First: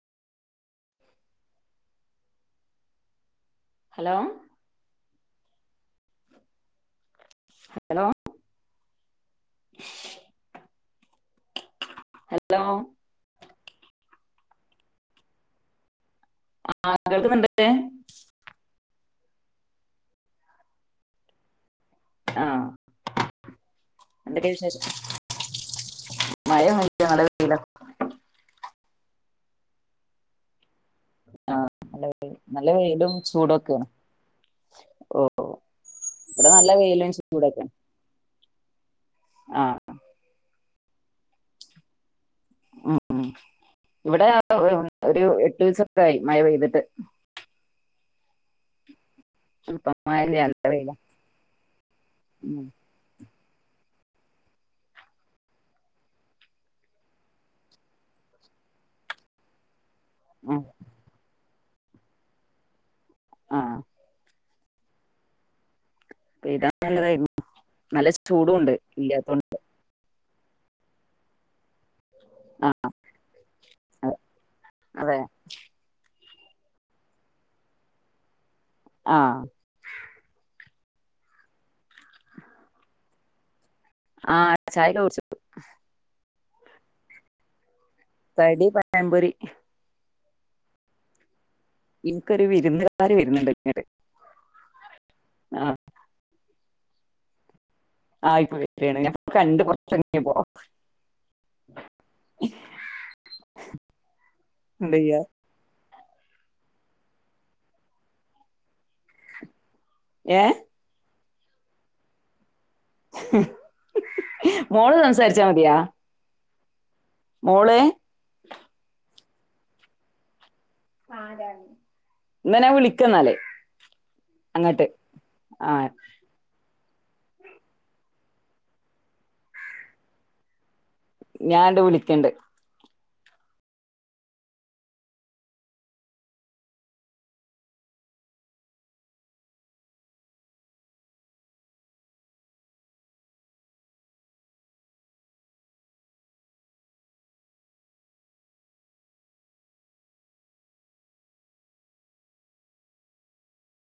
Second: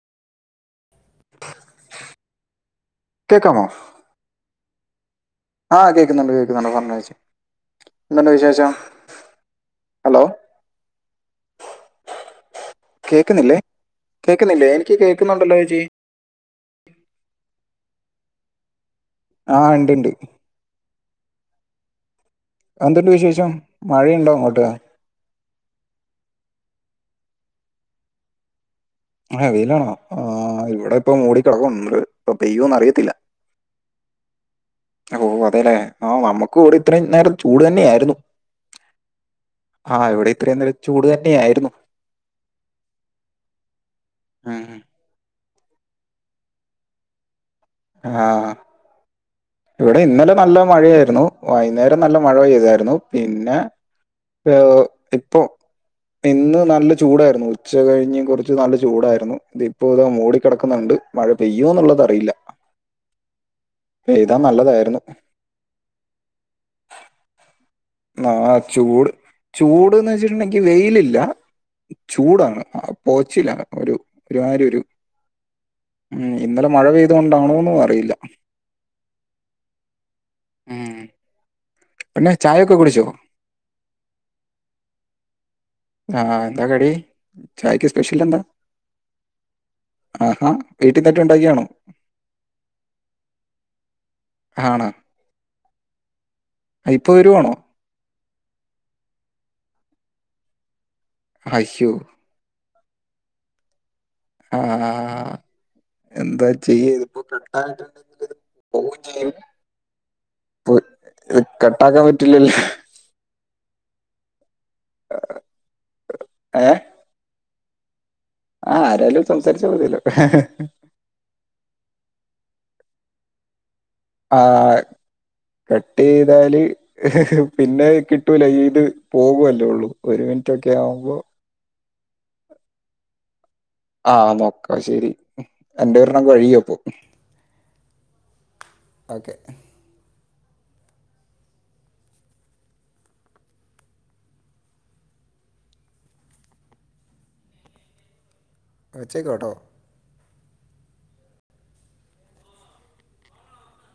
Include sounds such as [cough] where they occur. കേക്കാമോ ഹലോ ആഹ് കേക്കുന്നുണ്ട് കേക്കുന്നുണ്ട് പറഞ്ഞോ ചേച്ചി ഹലോ എന്തുണ്ട് വിശേഷം ഹലോ ഹലോ കേക്കുന്നില്ലേ കേക്കുന്നില്ലേ എനിക്ക് കേൾക്കുന്നുണ്ടല്ലോ ചേച്ചി ആഹ് കേൾക്കുന്നുണ്ട് ആഹ് ഇണ്ട് ഇണ്ട് ആ എന്തുണ്ട് വിശേഷം മഴയുണ്ടോ എന്തൊക്കെയ അങ്ങോട്ട് വിശേഷം ഇല്ല ആഹ് വെയിലാണോ ആഹ് ഇവിടെ ഇപ്പോ ആ മൂടിക്കെടക്കേന്നുണ്ട് നല്ല ഇപ്പ വെയിൽ നല്ല പെയ്യോന്നറിയത്തില്ല വെയിലും ചൂടൊക്കെയാണ് ഓ ഓഹ് അതേല്ലേ ആഹ് നമ്മുക്ക് നല്ല ഇവിടെ ഇത്രയും വെയിലും നേരം ചൂട് ചൂടൊക്കെയാണ് തന്നെ ആയിരുന്നു ആ ആഹ് ഇവിടെ ഇത്രേം നേരം ചൂട് തന്നെയായിരുന്നു ഉം ഉം ഇവിടെ ആ ഉം. ഒരു ഒര് ഒരു [unintelligible] ആയി മഴ പെയ്തട്ട് ആ ആഹ് [inaudible] ഇപ്പ ഇവിടെ ഇന്നലെ മഴല്ല നല്ല വെയിലാ മഴയായിരുന്നു വൈന്നേരം നല്ല മഴ ഉം പെയ്തായിരുന്നു പിന്നെ ഏഹ് ഇപ്പൊ ഇന്ന് നല്ല ചൂടായിരുന്നു ഉച്ച കഴിഞ്ഞ് കൊറച്ച് നല്ല ചൂടായിരുന്നു ഇതെ ഇപ്പോ ഇവട ഉം മൂടിക്കെടക്കുന്നുണ്ട് മഴ പെയ്യോന്നുള്ളത് അറിയില്ല ആഹ പെഴതനല്ലതായിരുന്നു പെയ്തനല്ലതായിരുന്നു ആഹ ചൂട് ചൂട്ന്ന് വെച്ചിട്ട ഇന്നെങ്ങി വെയിലില്ല ചൂടാണ് ആ പുകച്ചിലാണ് ഒരു അതെ ഒരുമാരി ഒരു അതെ. ഇന്നലെ മഴ പെഴതോണ്ടണോ അറിയില്ല ആ ഏ പിന്നെ ചായൊക്കെ കുടിച്ചോ ആ ചായക്ക കുട്ച്ചു ആ എന്താ കടി ചായക്ക് സ് കടി പയംമ്പൊരി ആ വീട്ടിന്നറ്റ ഉണ്ടാക്കിയാണോ ഇൻക്കൊര് വിരിന്ന്ക്കാര് വര്ന്ന് ണ്ട് ഇങ്ങട്ട് ആ അയ് ഇപ്പൊ വരുവാണോ ആ ഇപ്പൊ വര് ആണ് ഞാ ഇപ്പ കണ്ട് കുറച്ചങ്ങത്തിയപ്പോ ഹയ്ശോ ആ ആ എന്താ ചെയ്യാ എന്താ ചെയ്യതിപ്പ കട്ടായിട്ടണ്ടെങ്കിലിത് പോവും ചെയ്യും ഏ ഇത് കട്ടാക്കാൻ പറ്റില്ലല്ലോ മോള് സംസാരിച്ചാ മതിയാ ഏ മോള് ആ ആരാലും സംസാരിച്ച മതിയല്ലോ ഹെ ഹെ ആരാണ് ഇന്ന ഞാൻ വിളിക്ക ന്നാല് ആ കട്ട്യ്താല് ഹ് ഹ് പിന്നെ കിട്ടൂല ഈത് പോവുല്ലെ ഒള്ളൂ ഒരു മിൻറ്റ് ഒക്കെ ആവു ഞാൻണ്ട് വിളി ക്കണ്ട് ആ നോക്കാ ശെരി എന്റെ ഒരെണ്ണം കഴിയും അപ്പം ഓക്കെ വച്ചേക്കാട്ടോ